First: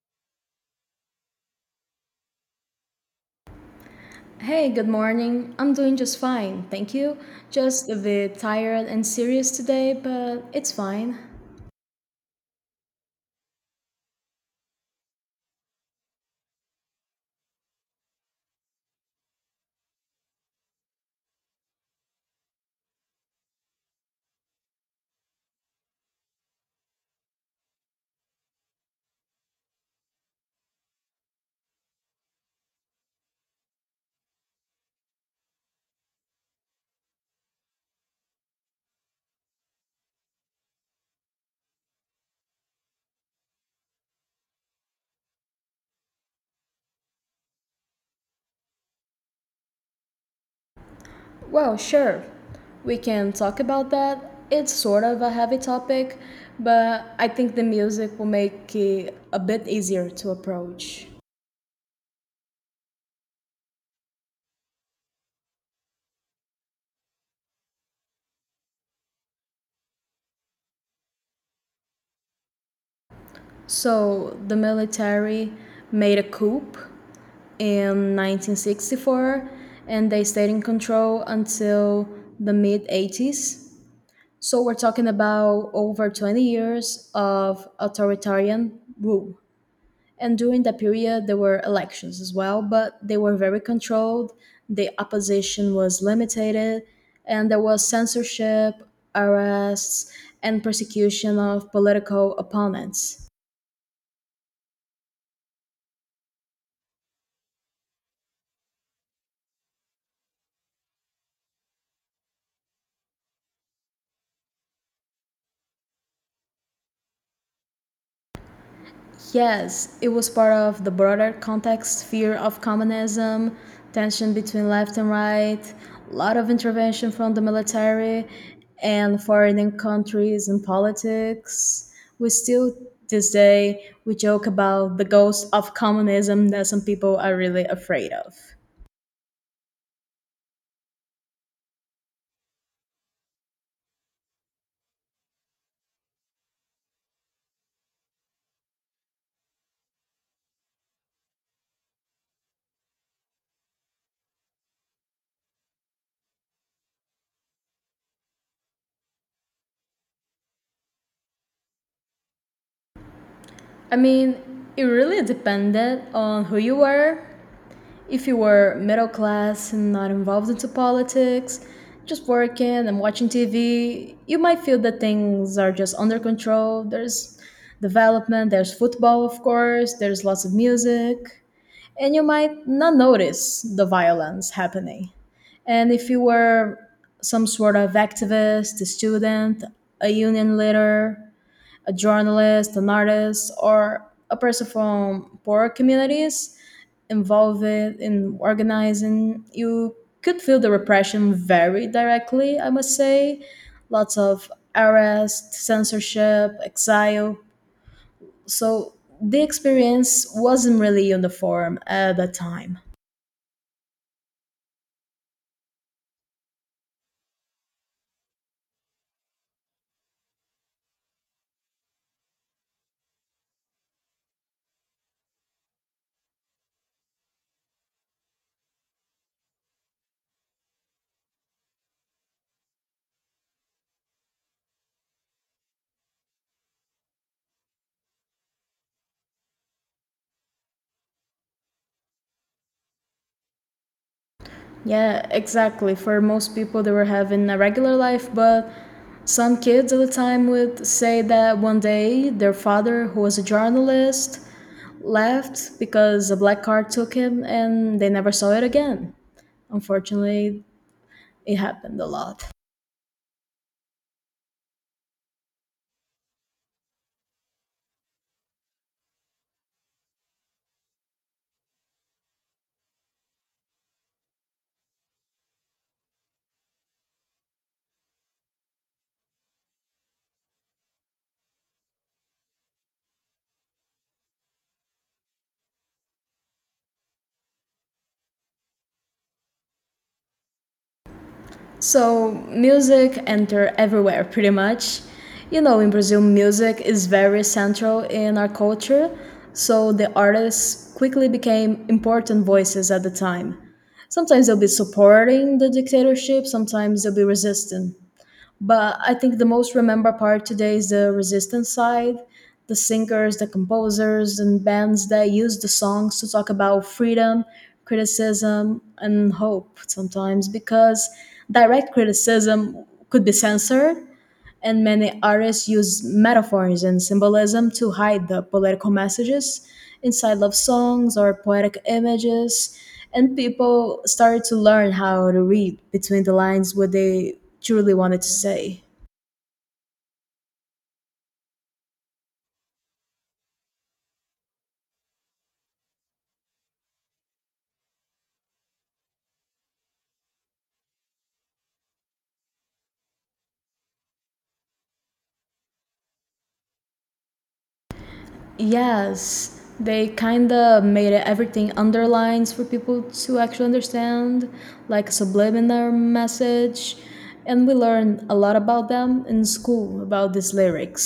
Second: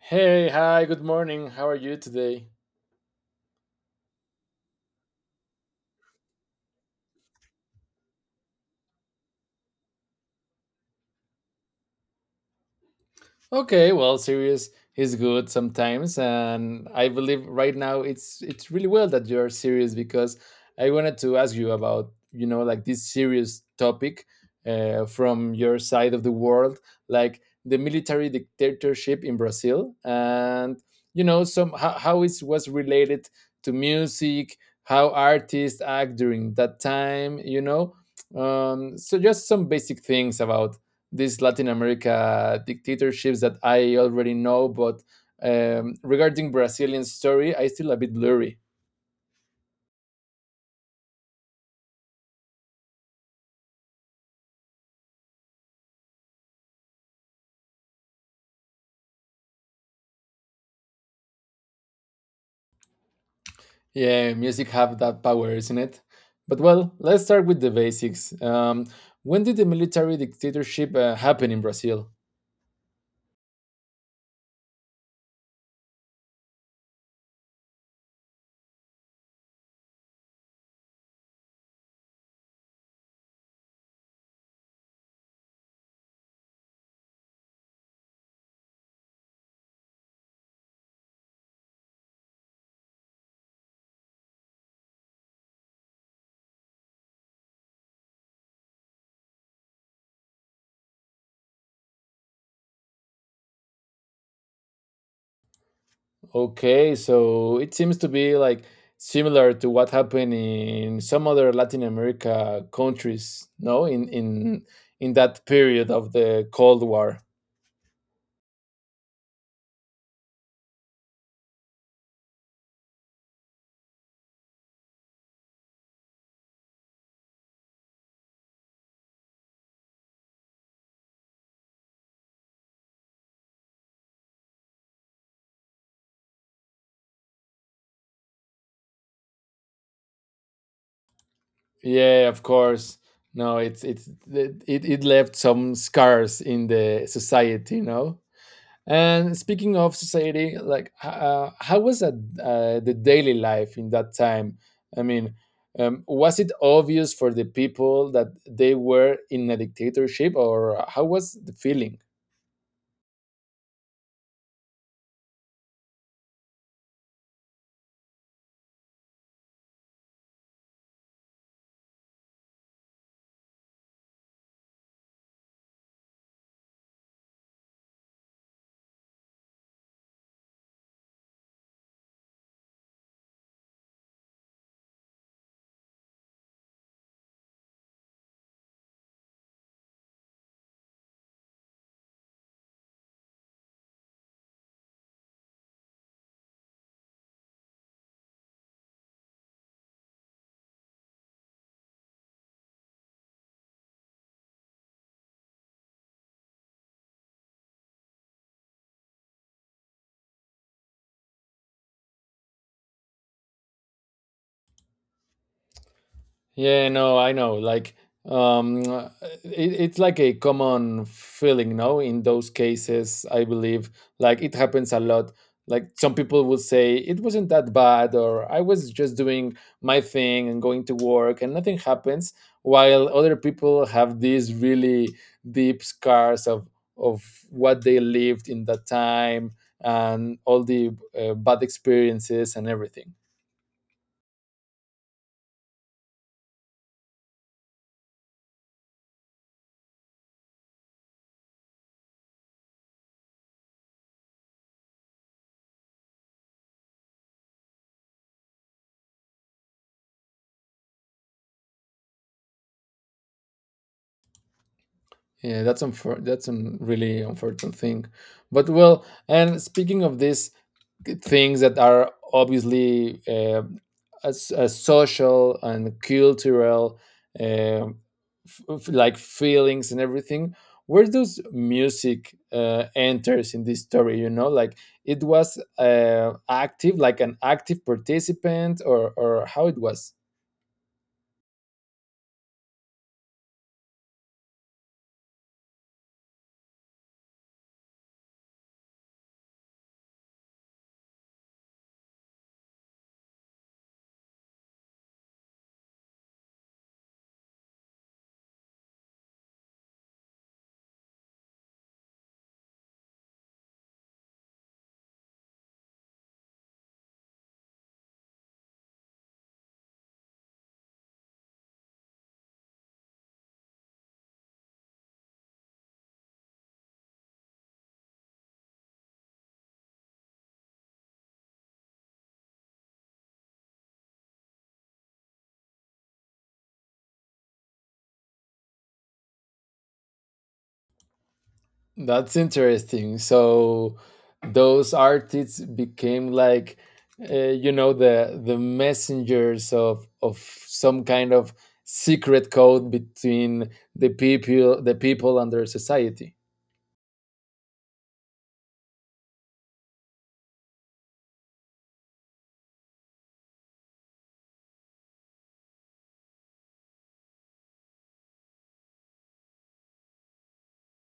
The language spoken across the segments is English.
Hey, hi, good morning. How are you today? Hey, good morning. I'm doing just fine, thank you. Just a bit tired and serious today, but it's fine. Okay, well, serious is good sometimes, and I believe right now it's really well that you are serious because I wanted to ask you about this serious topic from your side of the world, like the military dictatorship in Brazil, and you know some how it was related to music, how artists act during that time, so just some basic things about these Latin America dictatorships that I already know, but regarding Brazilian story, I still a bit blurry. Well, sure, we can talk about that. It's sort of a heavy topic, but I think the music will make it a bit easier to approach. Yeah, music have that power, isn't it? But well, let's start with the basics. When did the military dictatorship happen in Brazil? So, the military made a coup in 1964 and they stayed in control until the mid 80s. So we're talking about over 20 years of authoritarian rule. And during that period, there were elections as well, but they were very controlled. The opposition was limited, and there was censorship, arrests, and persecution of political opponents. Okay, so it seems to be like similar to what happened in some other Latin America countries, no, in in that period of the Cold War. Yes, it was part of the broader context, fear of communism, tension between left and right, a lot of intervention from the military and foreign countries and politics. We still, this day, we joke about the ghost of communism that some people are really afraid of. Yeah, of course. No, it's it, it it left some scars in the society, you know. And speaking of society, like how was that, the daily life in that time? I mean, was it obvious for the people that they were in a dictatorship, or how was the feeling? I mean, it really depended on who you were. If you were middle class and not involved into politics, just working and watching TV, you might feel that things are just under control. There's development, there's football, of course, there's lots of music, and you might not notice the violence happening. And if you were some sort of activist, a student, a union leader, a journalist, an artist, or a person from poorer communities involved in organizing, you could feel the repression very directly, I must say. Lots of arrest, censorship, exile. So the experience wasn't really uniform at that time. Yeah, no, I know. Like, um, uh, it, it's like a common feeling, no? In those cases, I believe, like, it happens a lot. Like, some people would say it wasn't that bad, or I was just doing my thing and going to work, and nothing happens. While other people have these really deep scars of what they lived in that time, and all the bad experiences and everything. Yeah, exactly. For most people, they were having a regular life, but some kids at the time would say that one day their father, who was a journalist, left because a black car took him and they never saw it again. Unfortunately, it happened a lot. Yeah, that's a really unfortunate thing. But well, and speaking of this, things that are obviously as social and cultural um, like feelings and everything, where does music enters in this story, you know, like it was active like an active participant, or how it was. So, music entered everywhere pretty much. You know, in Brazil, music is very central in our culture, so the artists quickly became important voices at the time. Sometimes they'll be supporting the dictatorship, sometimes they'll be resisting. But I think the most remembered part today is the resistance side, the singers, the composers, and bands that use the songs to talk about freedom, criticism, and hope sometimes, because direct criticism could be censored, and many artists use metaphors and symbolism to hide the political messages inside love songs or poetic images, and people started to learn how to read between the lines what they truly wanted to say. That's interesting. So those artists became like the messengers of some kind of secret code between the people and their society. Yes, they kind of made everything underlines for people to actually understand, like a subliminal message. And we learned a lot about them in school about these lyrics.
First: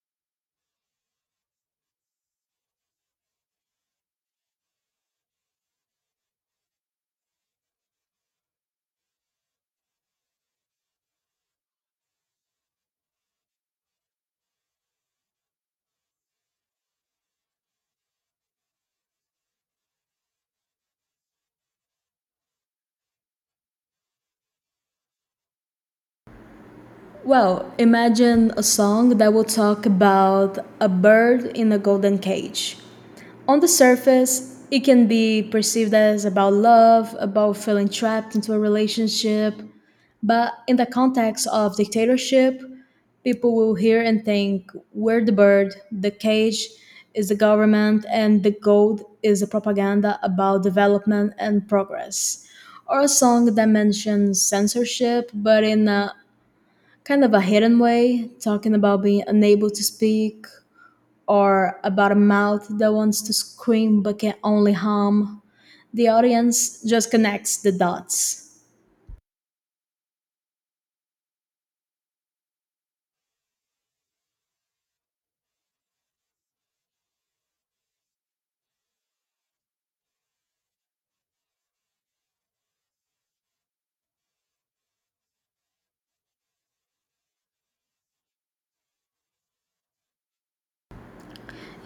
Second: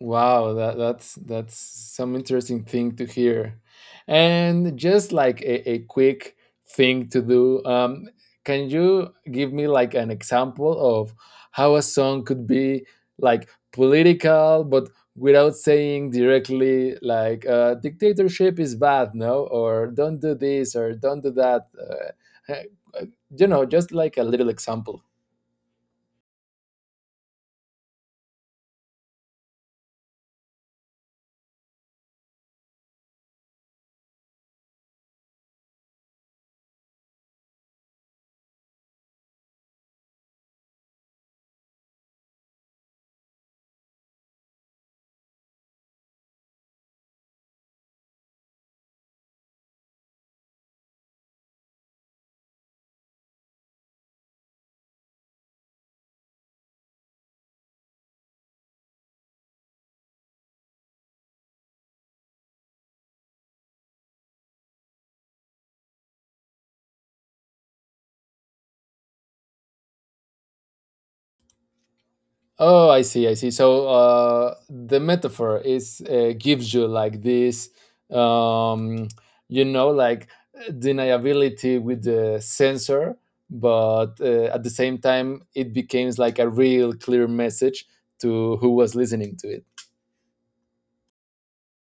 Wow, that's some interesting thing to hear. And just like a quick thing to do, can you give me like an example of how a song could be like political, but without saying directly like dictatorship is bad, no, or don't do this or don't do that. Uh, you know, just like a little example. Well, imagine a song that will talk about a bird in a golden cage. On the surface, it can be perceived as about love, about feeling trapped into a relationship. But in the context of dictatorship, people will hear and think we're the bird, the cage is the government, and the gold is the propaganda about development and progress. Or a song that mentions censorship, but in a kind of a hidden way, talking about being unable to speak or about a mouth that wants to scream but can only hum. The audience just connects the dots. Oh, I see, I see. So the metaphor is gives you like this, um, like deniability with the sensor, but at the same time, it becomes like a real clear message to who was listening to it.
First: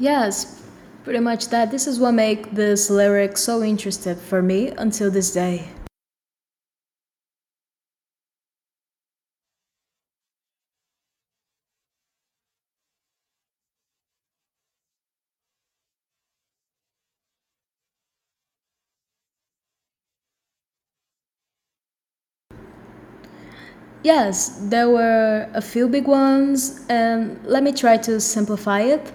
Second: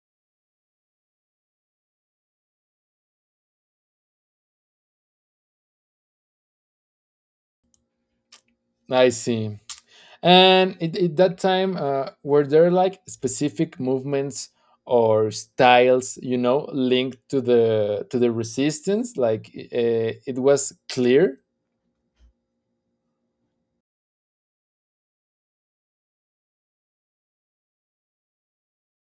Yes, pretty much that. This is what makes this lyric so interesting for me until this day. I see. And at that time, were there like specific movements or styles, you know, linked to the resistance? Like it was clear. Yes, there were a few big ones, and let me try to simplify it.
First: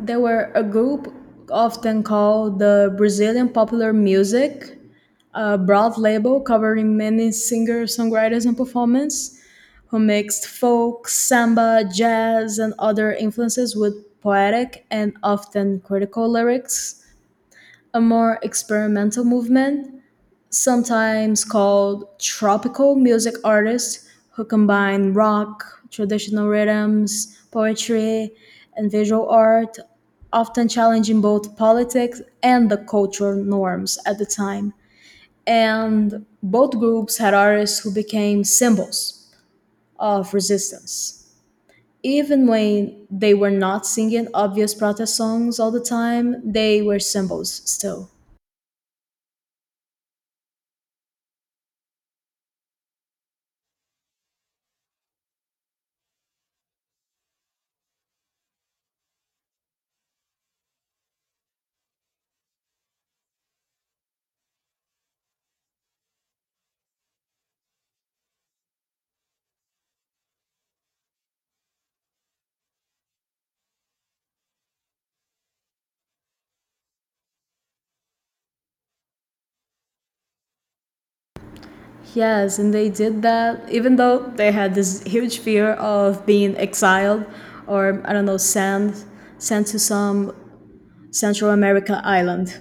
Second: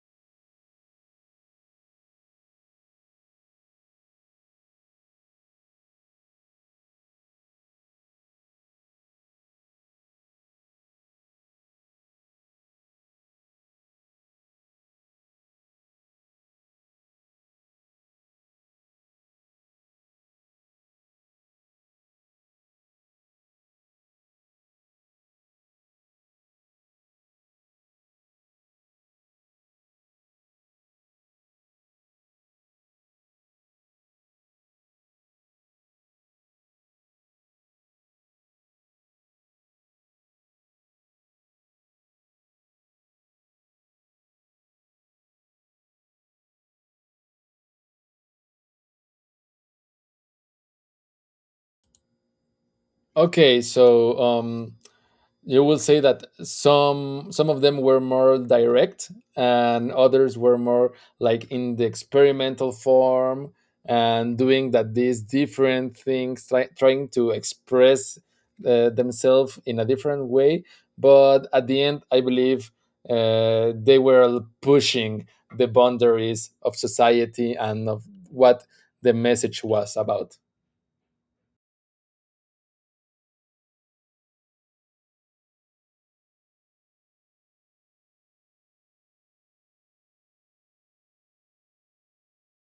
They were a group often called the Brazilian Popular Music, a broad label covering many singers, songwriters, and performers who mixed folk, samba, jazz, and other influences with poetic and often critical lyrics; a more experimental movement sometimes called tropical music, artists who combine rock, traditional rhythms, poetry, and visual art, often challenging both politics and the cultural norms at the time. And both groups had artists who became symbols of resistance. Even when they were not singing obvious protest songs all the time, they were symbols still. Okay, so you will say that some of them were more direct, and others were more like in the experimental form and doing that these different things, trying to express themselves in a different way. But at the end, I believe they were pushing the boundaries of society and of what the message was about. Yes, and they did that even though they had this huge fear of being exiled or, I don't know, sent to some Central America island.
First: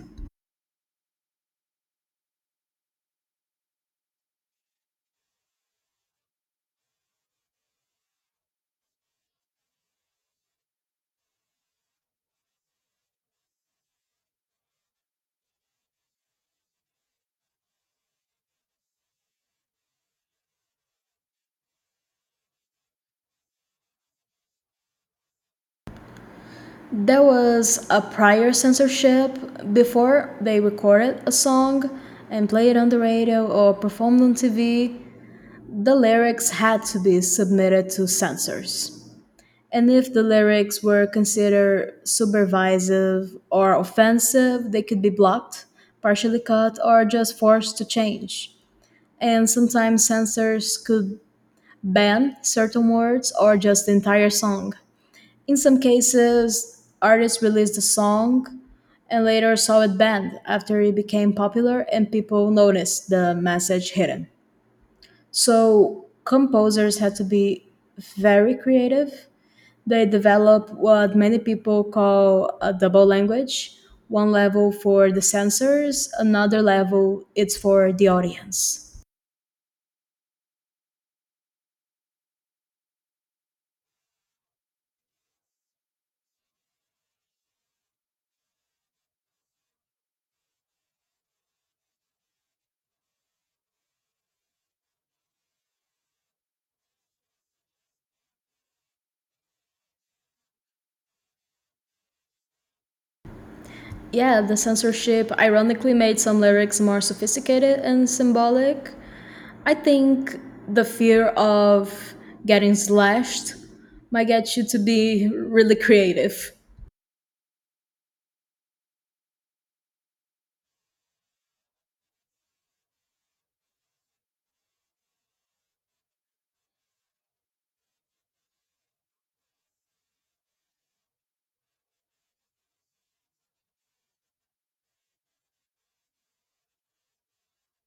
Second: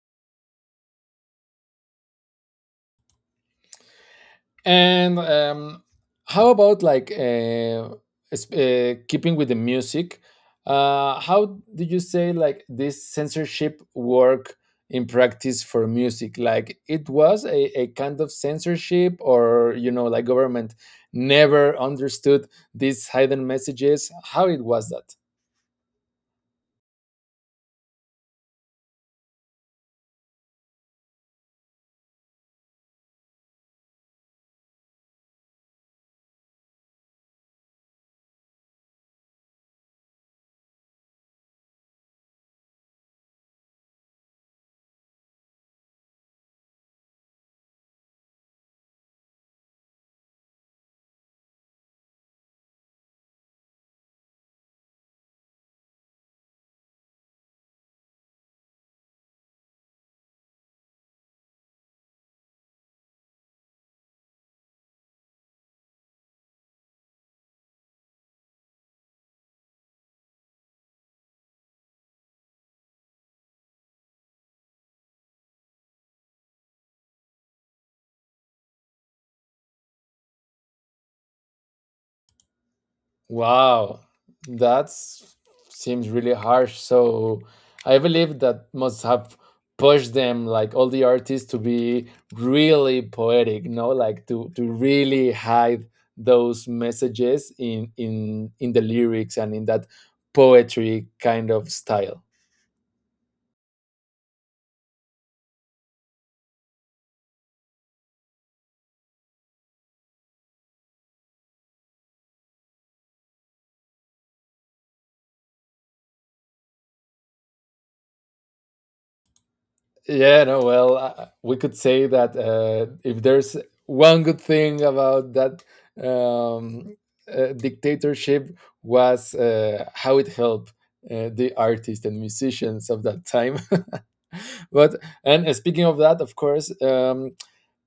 And how about like keeping with the music? How do you say like this censorship work in practice for music? Like it was a kind of censorship, or you know, like government never understood these hidden messages. How it was that? There was a prior censorship before they recorded a song and played it on the radio or performed on TV. The lyrics had to be submitted to censors. And if the lyrics were considered subversive or offensive, they could be blocked, partially cut, or just forced to change. And sometimes censors could ban certain words or just the entire song. In some cases, artists released the song and later saw it banned after it became popular and people noticed the message hidden. So composers had to be very creative. They develop what many people call a double language, one level for the censors, another level it's for the audience. Wow, that seems really harsh. So I believe that must have pushed them, like all the artists, to be really poetic, no? Like to really hide those messages in the lyrics and in that poetry kind of style. Yeah, the censorship ironically made some lyrics more sophisticated and symbolic. I think the fear of getting slashed might get you to be really creative. Yeah, no, well, we could say that if there's one good thing about that um, dictatorship was how it helped the artists and musicians of that time. But and speaking of that, of course,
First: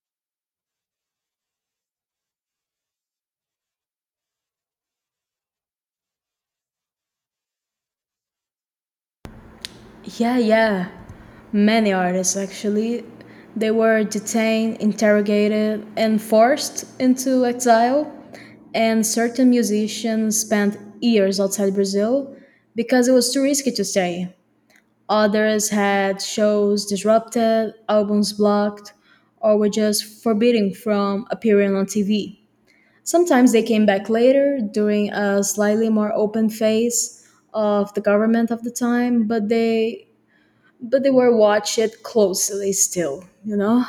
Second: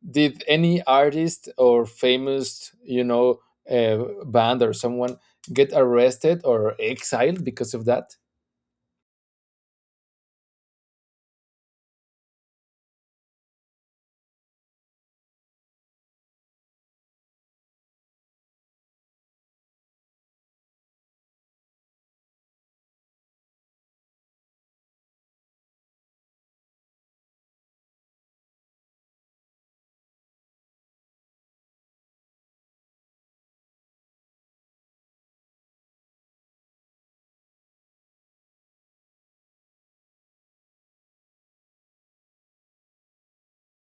did any artist or famous, you know, band or someone get arrested or exiled because of that? Yeah, yeah. Many artists, actually. They were detained, interrogated, and forced into exile. And certain musicians spent years outside Brazil because it was too risky to stay. Others had shows disrupted, albums blocked, or were just forbidden from appearing on TV. Sometimes they came back later during a slightly more open phase of the government of the time, but they were watched closely still, you know?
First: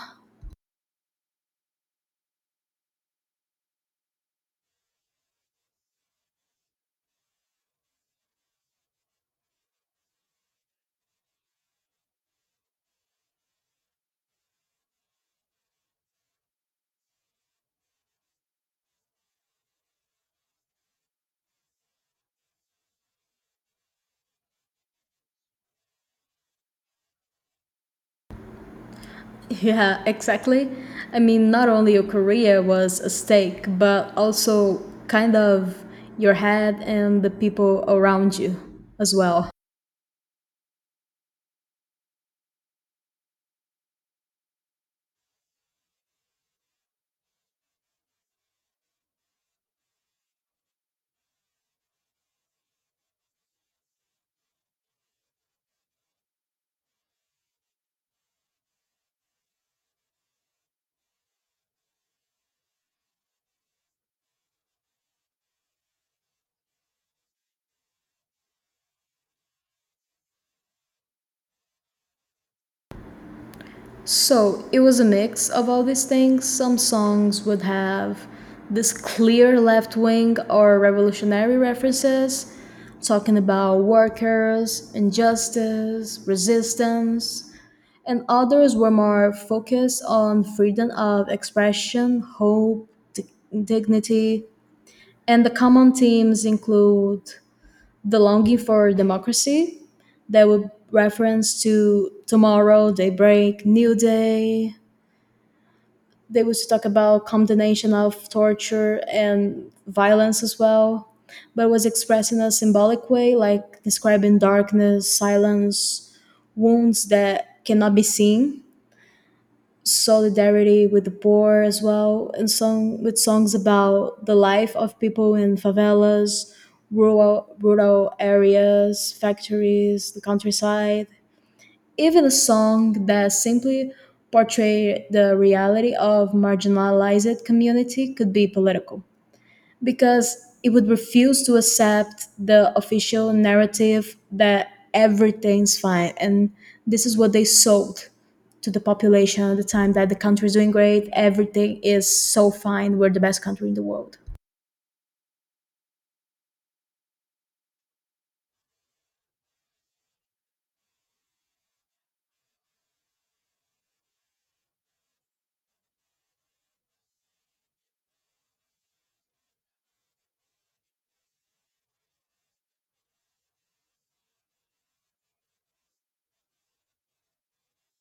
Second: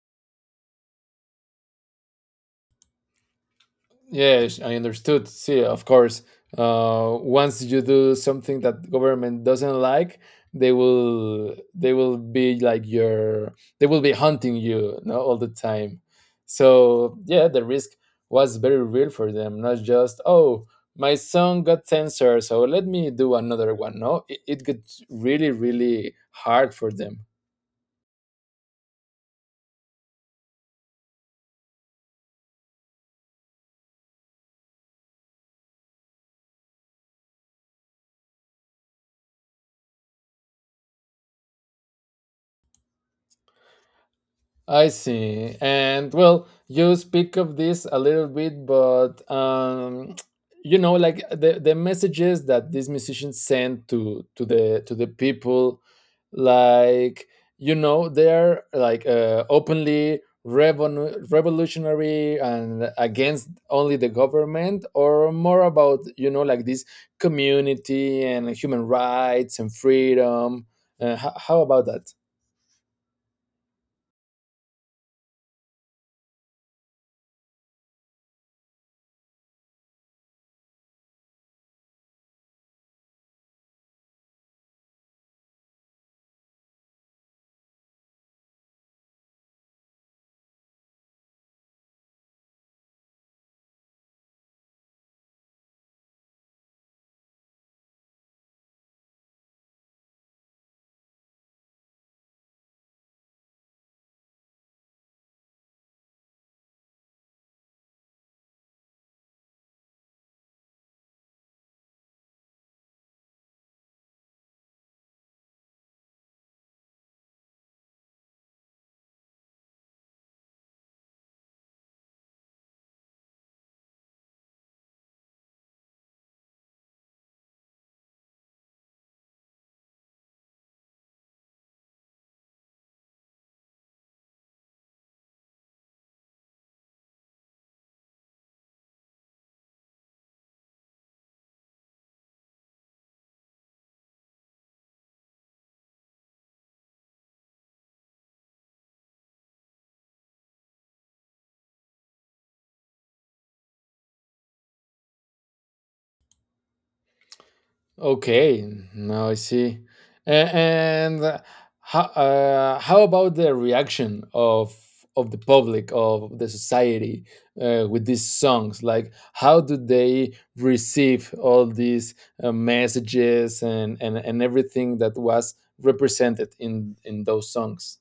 Yes, I understood. See, of course, once you do something that government doesn't like, they will be like your they will be hunting you, no, all the time. So yeah, the risk was very real for them. Not just oh, my song got censored, so let me do another one. No, it got really really hard for them. Yeah, exactly. I mean, not only your career was a stake, but also kind of your head and the people around you as well. I see. And well, you speak of this a little bit, but you know, like the messages that these musicians send to the people, like you know, they're like openly revolutionary and against only the government, or more about you know, like this community and human rights and freedom. How about that? So it was a mix of all these things. Some songs would have this clear left wing or revolutionary references, talking about workers, injustice, resistance, and others were more focused on freedom of expression, hope, dignity, and the common themes include the longing for democracy. They would reference to tomorrow, daybreak, new day. They would talk about condemnation of torture and violence as well, but it was expressed in a symbolic way, like describing darkness, silence, wounds that cannot be seen; solidarity with the poor as well, and song with songs about the life of people in favelas, rural areas, factories, the countryside. Even a song that simply portrayed the reality of marginalized community could be political because it would refuse to accept the official narrative that everything's fine. And this is what they sold to the population at the time, that the country is doing great, everything is so fine, we're the best country in the world. Okay, now I see. And how about the reaction of the public of the society with these songs? Like, how do they receive all these messages and everything that was represented in those songs?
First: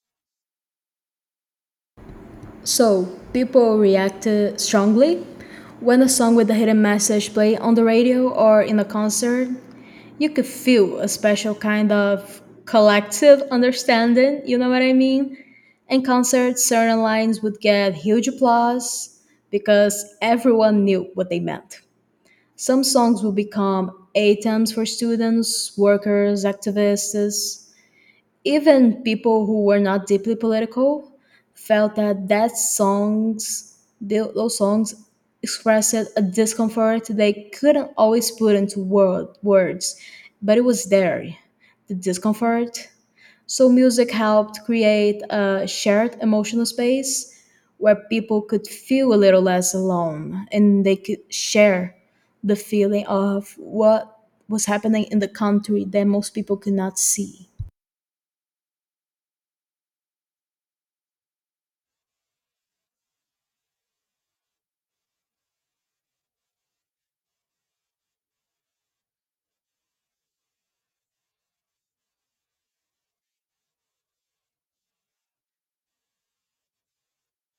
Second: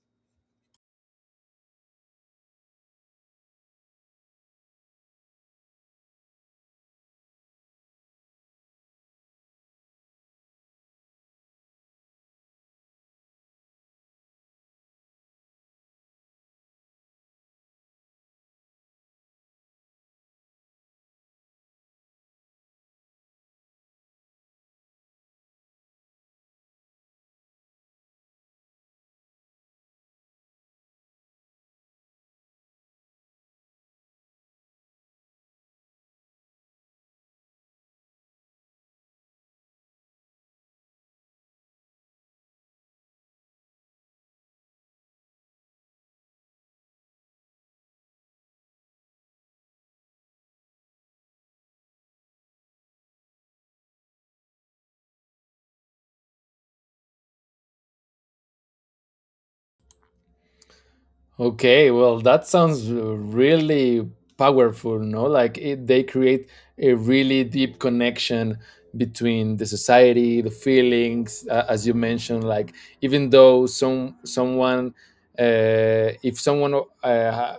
So people reacted strongly. When a song with a hidden message played on the radio or in a concert, you could feel a special kind of collective understanding, you know what I mean? In concerts, certain lines would get huge applause because everyone knew what they meant. Some songs would become anthems for students, workers, activists. Even people who were not deeply political felt that that songs, those songs, expressed a discomfort they couldn't always put into words, but it was there, the discomfort. So music helped create a shared emotional space where people could feel a little less alone and they could share the feeling of what was happening in the country that most people could not see. Okay, well, that sounds really powerful, no? Like it, they create a really deep connection between the society, the feelings, as you mentioned. Like even though someone, if someone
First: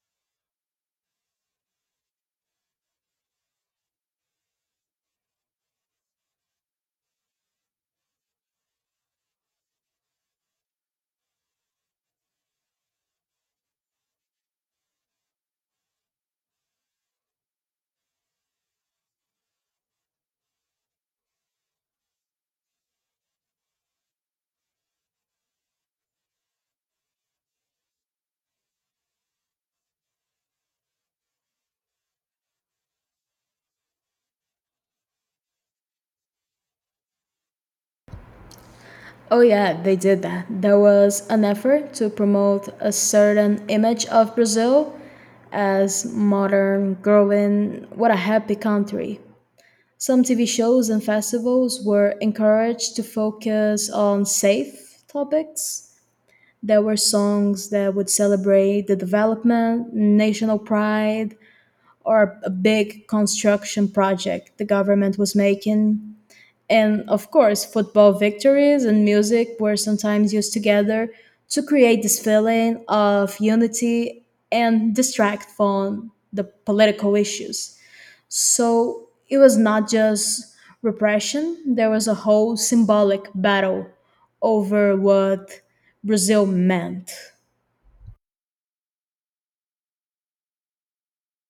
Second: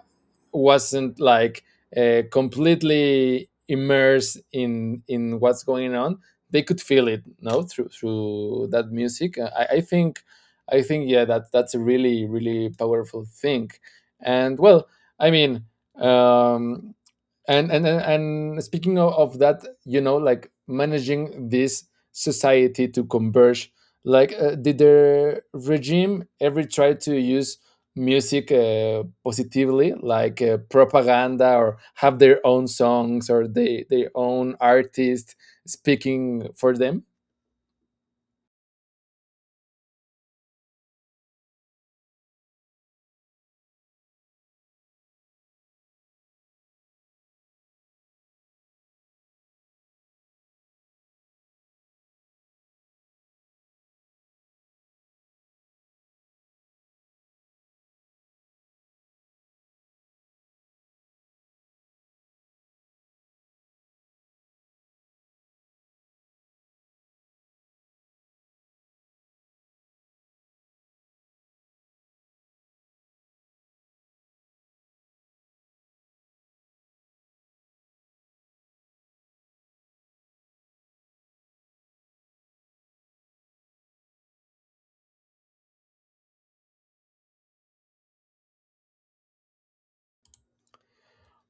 wasn't like completely immersed in what's going on, they could feel it, no, through through that music. I think yeah, that that's a really really powerful thing. And well, I mean, um, and speaking of that, you know, like managing this society to converge, like did the regime ever try to use music positively, like propaganda, or have their own songs or they their own artists speaking for them? Oh, yeah, they did that. There was an effort to promote a certain image of Brazil as modern, growing, what a happy country. Some TV shows and festivals were encouraged to focus on safe topics. There were songs that would celebrate the development, national pride, or a big construction project the government was making. And of course, football victories and music were sometimes used together to create this feeling of unity and distract from the political issues. So it was not just repression, there was a whole symbolic battle over what Brazil meant.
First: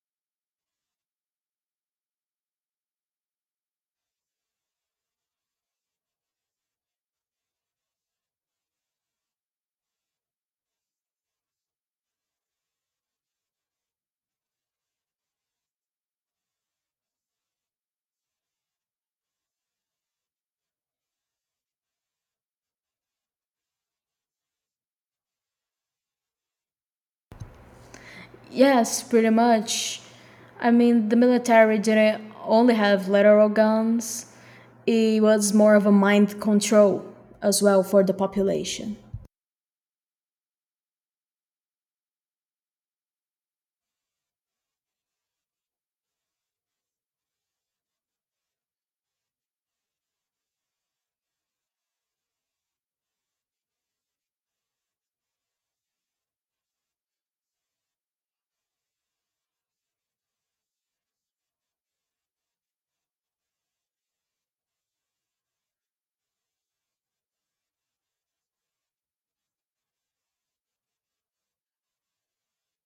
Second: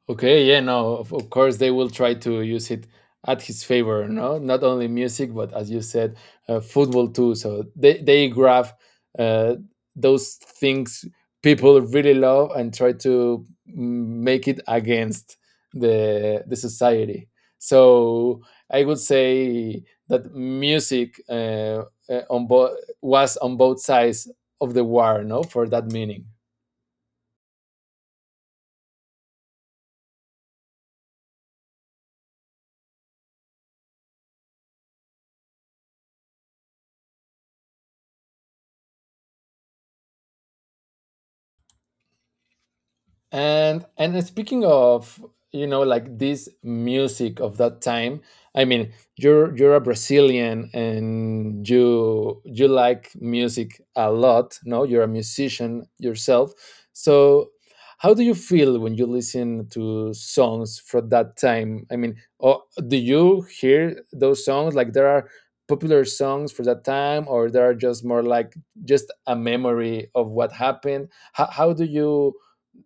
Okay, yeah, no, of course they will try to use it at his favor, no? Not only music, but as you said, football too. So they grab uh, those things people really love and try to make it against the society. So I would say that music uh, on bo- was on both sides of the war, no, for that meaning. Yes, pretty much. I mean, the military didn't only have literal guns, it was more of a mind control as well for the population. And speaking of, you know, like this music of that time, I mean, you're a Brazilian and you like music a lot, no? You're a musician yourself. So how do you feel when you listen to songs from that time? I mean, or do you hear those songs? Like there are popular songs for that time, or there are just more like just a memory of what happened? How do you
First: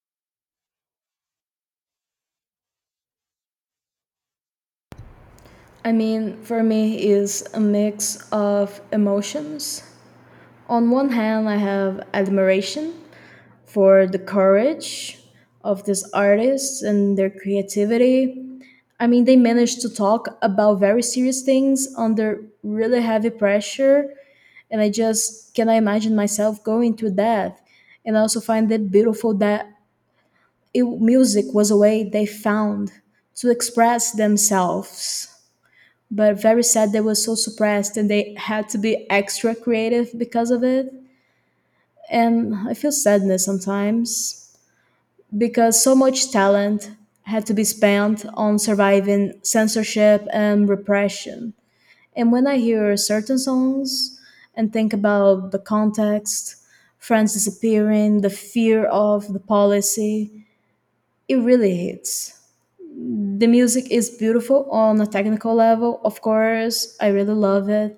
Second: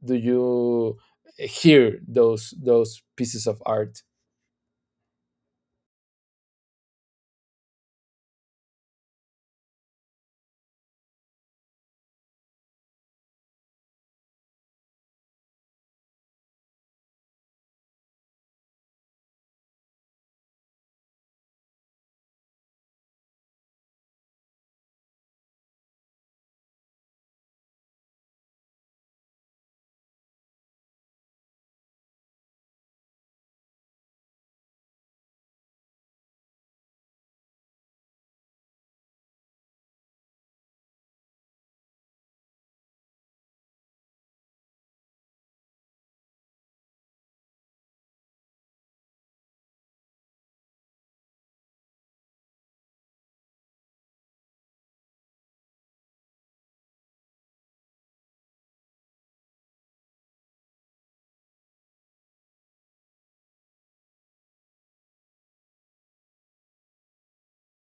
do you hear those pieces of art? I mean, for me, is a mix of emotions. On one hand, I have admiration for the courage of these artists and their creativity. I mean, they managed to talk about very serious things under really heavy pressure, and I just can I imagine myself going to that. And I also find it beautiful that music was a way they found to express themselves. But very sad they were so suppressed and they had to be extra creative because of it. And I feel sadness sometimes because so much talent had to be spent on surviving censorship and repression. And when I hear certain songs and think about the context, friends disappearing, the fear of the policy, it really hits. The music is beautiful on a technical level, of course, I really love it,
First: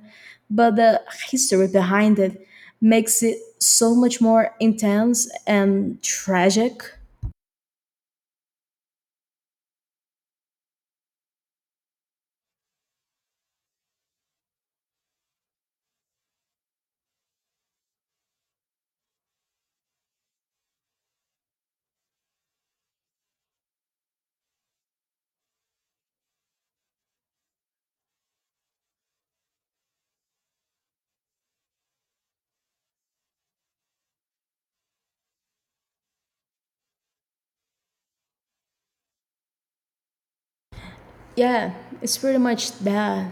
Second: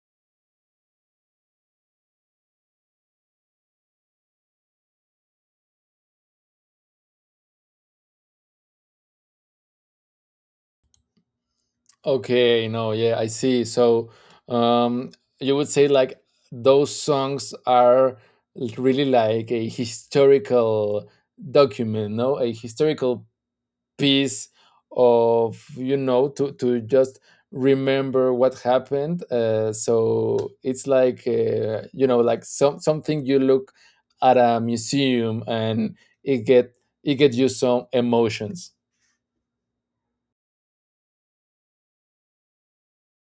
but the history behind it makes it so much more intense and tragic. Okay, no, yeah, I see. So um, you would say like those songs are really like a historical document, no, a historical piece of you know to just remember what happened so it's like you know like something you look at a museum and it get it get you some emotions. Yeah, it's pretty much that.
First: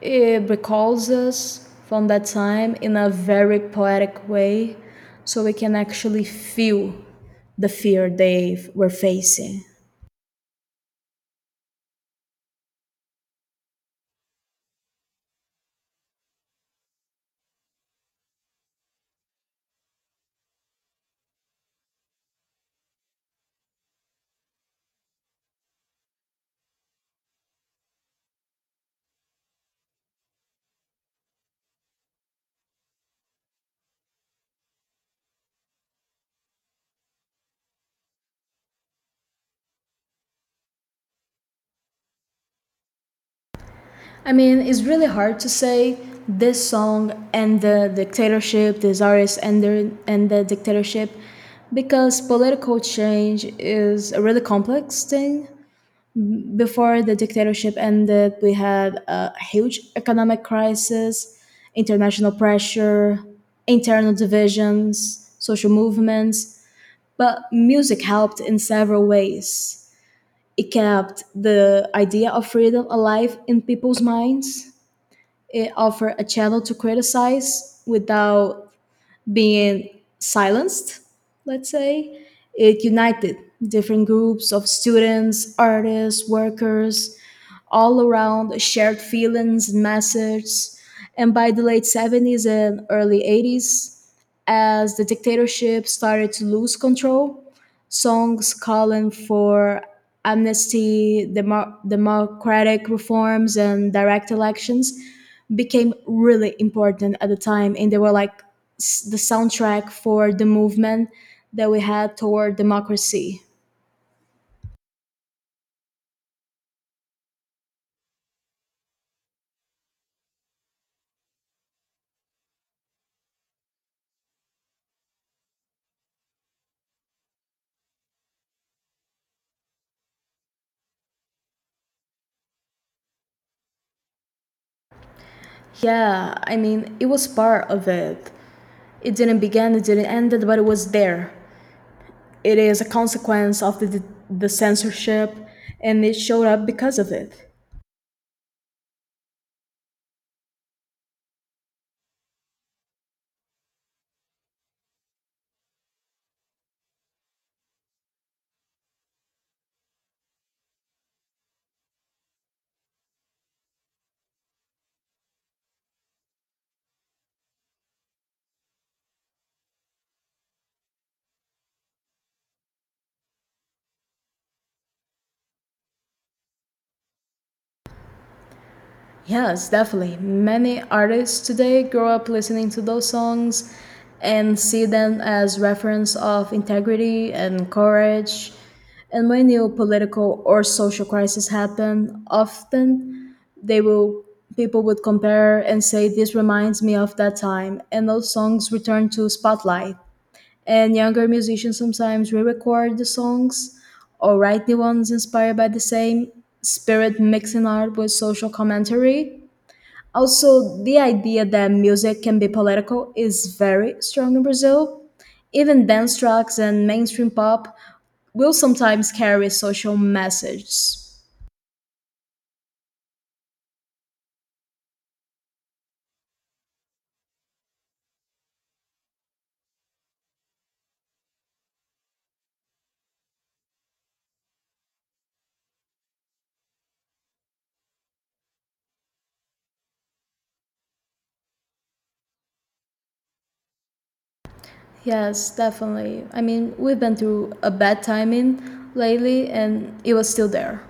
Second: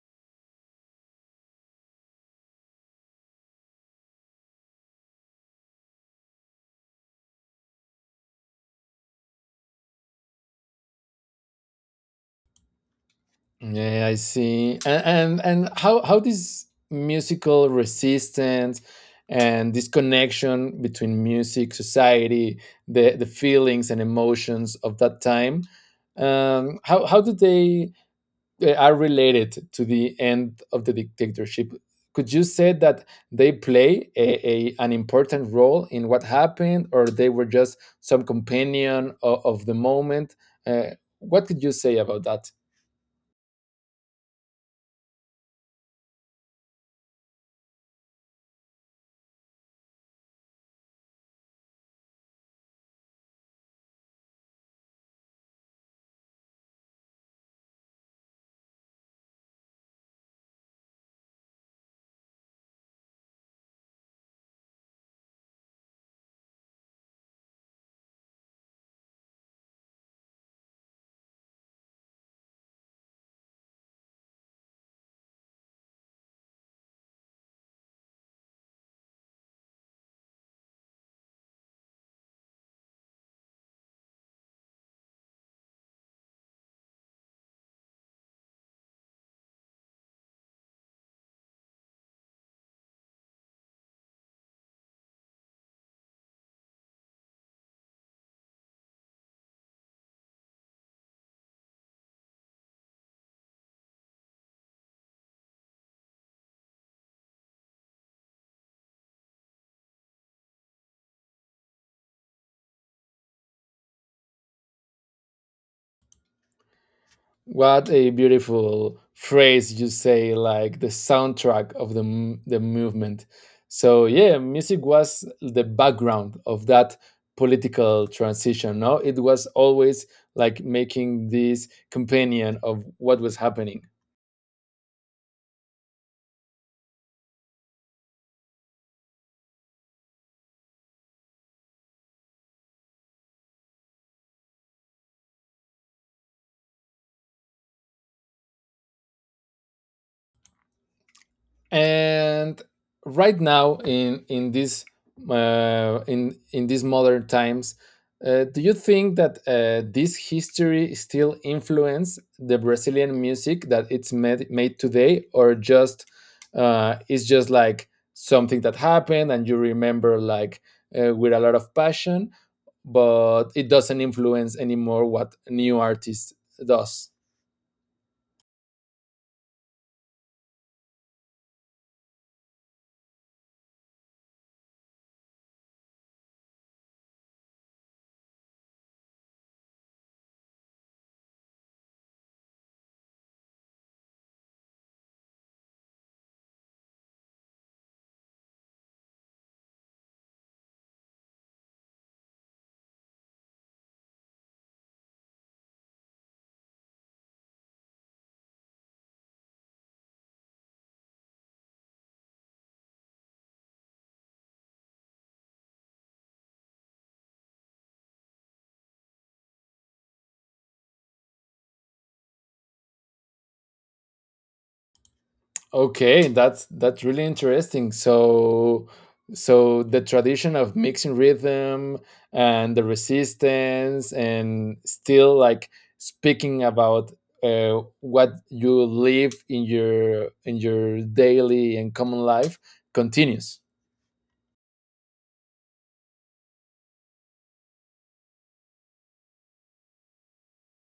It recalls us from that time in a very poetic way, so we can actually feel the fear they were facing. Yeah, I see. And and how this musical resistance and this connection between music society the feelings and emotions of that time how do they are related to the end of the dictatorship. Could you say that they play a an important role in what happened, or they were just some companion of the moment? Uh, what could you say about that? I mean, it's really hard to say this song and the dictatorship, this artist and and the dictatorship, because political change is a really complex thing. Before the dictatorship ended, we had a huge economic crisis, international pressure, internal divisions, social movements. But music helped in several ways. It kept the idea of freedom alive in people's minds. It offered a channel to criticize without being silenced, let's say. It united different groups of students, artists, workers, all around shared feelings and messages. And by the late 70s and early 80s, as the dictatorship started to lose control, songs calling for amnesty, democratic reforms, and direct elections became really important at the time, and they were like the soundtrack for the movement that we had toward democracy. What a beautiful phrase you say, like the soundtrack of the movement. So, yeah, music was the background of that political transition. No, it was always like making this companion of what was happening. Yeah, I mean it was part of it. It didn't begin it, didn't end it, but it was there. It is a consequence of the censorship and it showed up because of it. And right now in this in these modern times do you think that this history still influence the Brazilian music that it's made today, or just it's just like something that happened and you remember like with a lot of passion, but it doesn't influence anymore what new artist does. Yes, definitely. Many artists today grow up listening to those songs and see them as reference of integrity and courage. And when new political or social crisis happen, often they will people would compare and say this reminds me of that time, and those songs return to spotlight, and younger musicians sometimes re-record the songs or write new ones inspired by the same spirit, mixing art with social commentary. Also, the idea that music can be political is very strong in Brazil. Even dance tracks and mainstream pop will sometimes carry social messages. Okay, that's really interesting. So the tradition of mixing rhythm and the resistance and still like speaking about what you live in your daily and common life continues. Yes, definitely. I mean, we've been through a bad timing lately and it was still there.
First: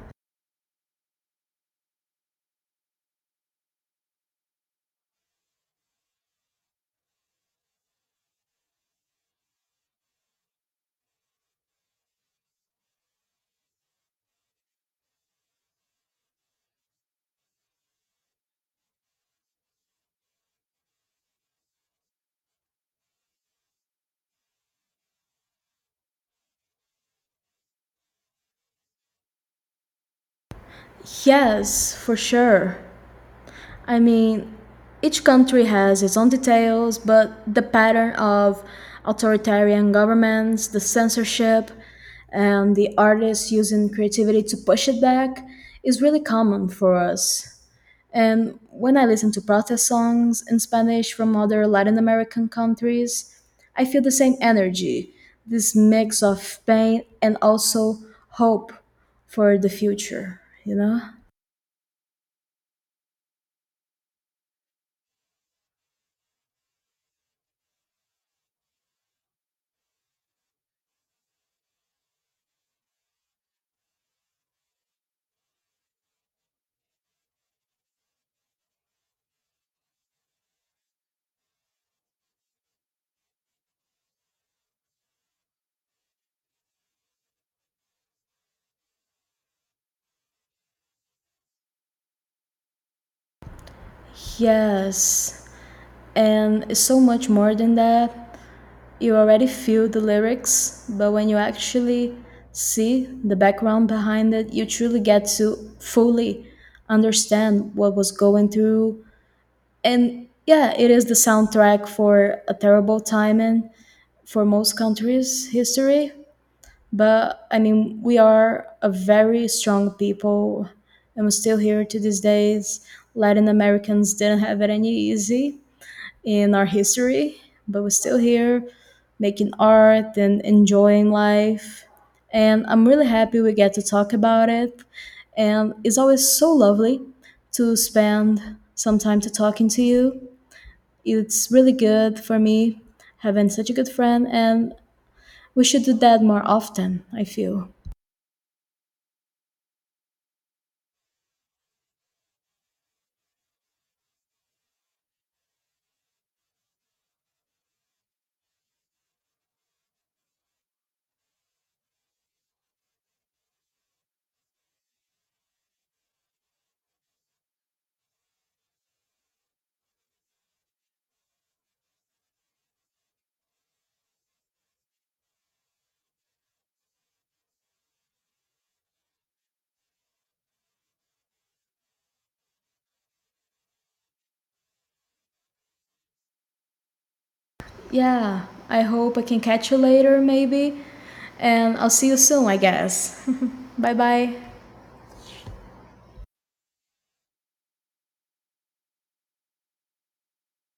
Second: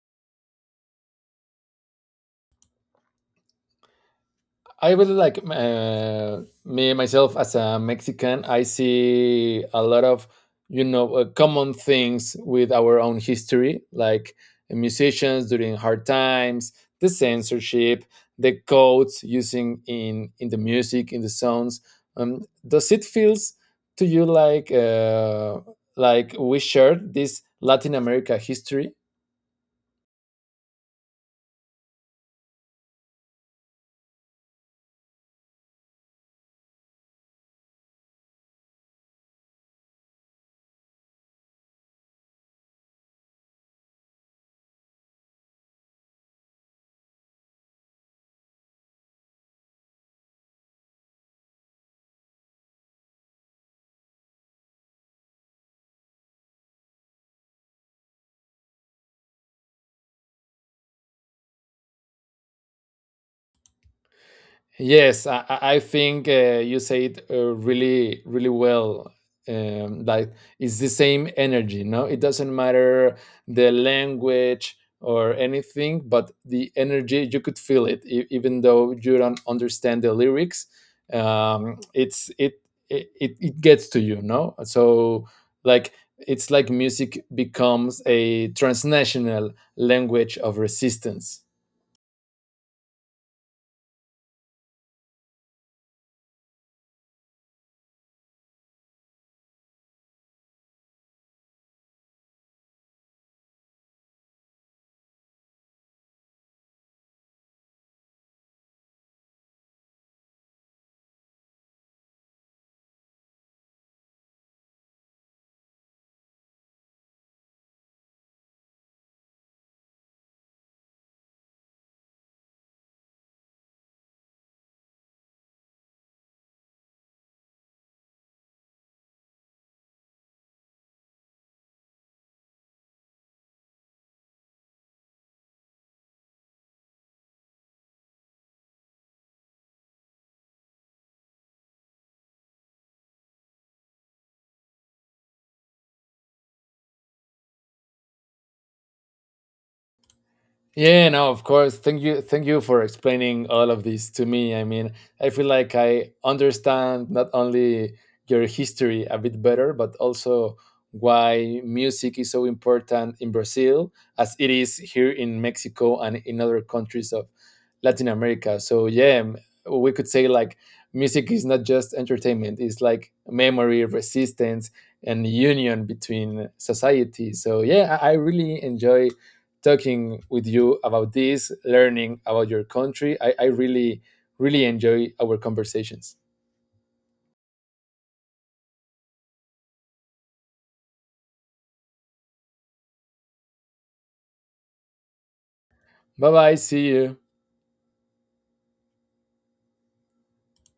I really like me myself as a Mexican. I see a lot of you know common things with our own history, like musicians during hard times, the censorship, the codes using in the music, in the songs. Does it feels to you like we shared this Latin America history? Yes, for sure. I mean, each country has its own details, but the pattern of authoritarian governments, the censorship, and the artists using creativity to push it back is really common for us. And when I listen to protest songs in Spanish from other Latin American countries, I feel the same energy, this mix of pain and also hope for the future, you know? Yes, I think you said really, really well. Like it's the same energy, no? It doesn't matter the language or anything, but the energy you could feel it, even though you don't understand the lyrics. Um, it's it, it gets to you, no? So like it's like music becomes a transnational language of resistance. Yes. And it's so much more than that. You already feel the lyrics, but when you actually see the background behind it, you truly get to fully understand what was going through. And yeah, it is the soundtrack for a terrible time in, for most countries' history. But I mean, we are a very strong people, and we're still here to these days. Latin Americans didn't have it any easy in our history, but we're still here making art and enjoying life. And I'm really happy we get to talk about it. And it's always so lovely to spend some time to talking to you. It's really good for me having such a good friend, and we should do that more often, I feel. Yeah, no, of course. Thank you for explaining all of this to me. I mean, I feel like I understand not only your history a bit better, but also why music is so important in Brazil as it is here in Mexico and in other countries of Latin America. So yeah, we could say like music is not just entertainment; it's like memory, resistance, and union between society. So yeah, I really enjoy talking with you about this, learning about your country. I really, really enjoy our conversations. Yeah, I hope I can catch you later, maybe. And I'll see you soon, I guess. Bye bye. Bye bye. See you.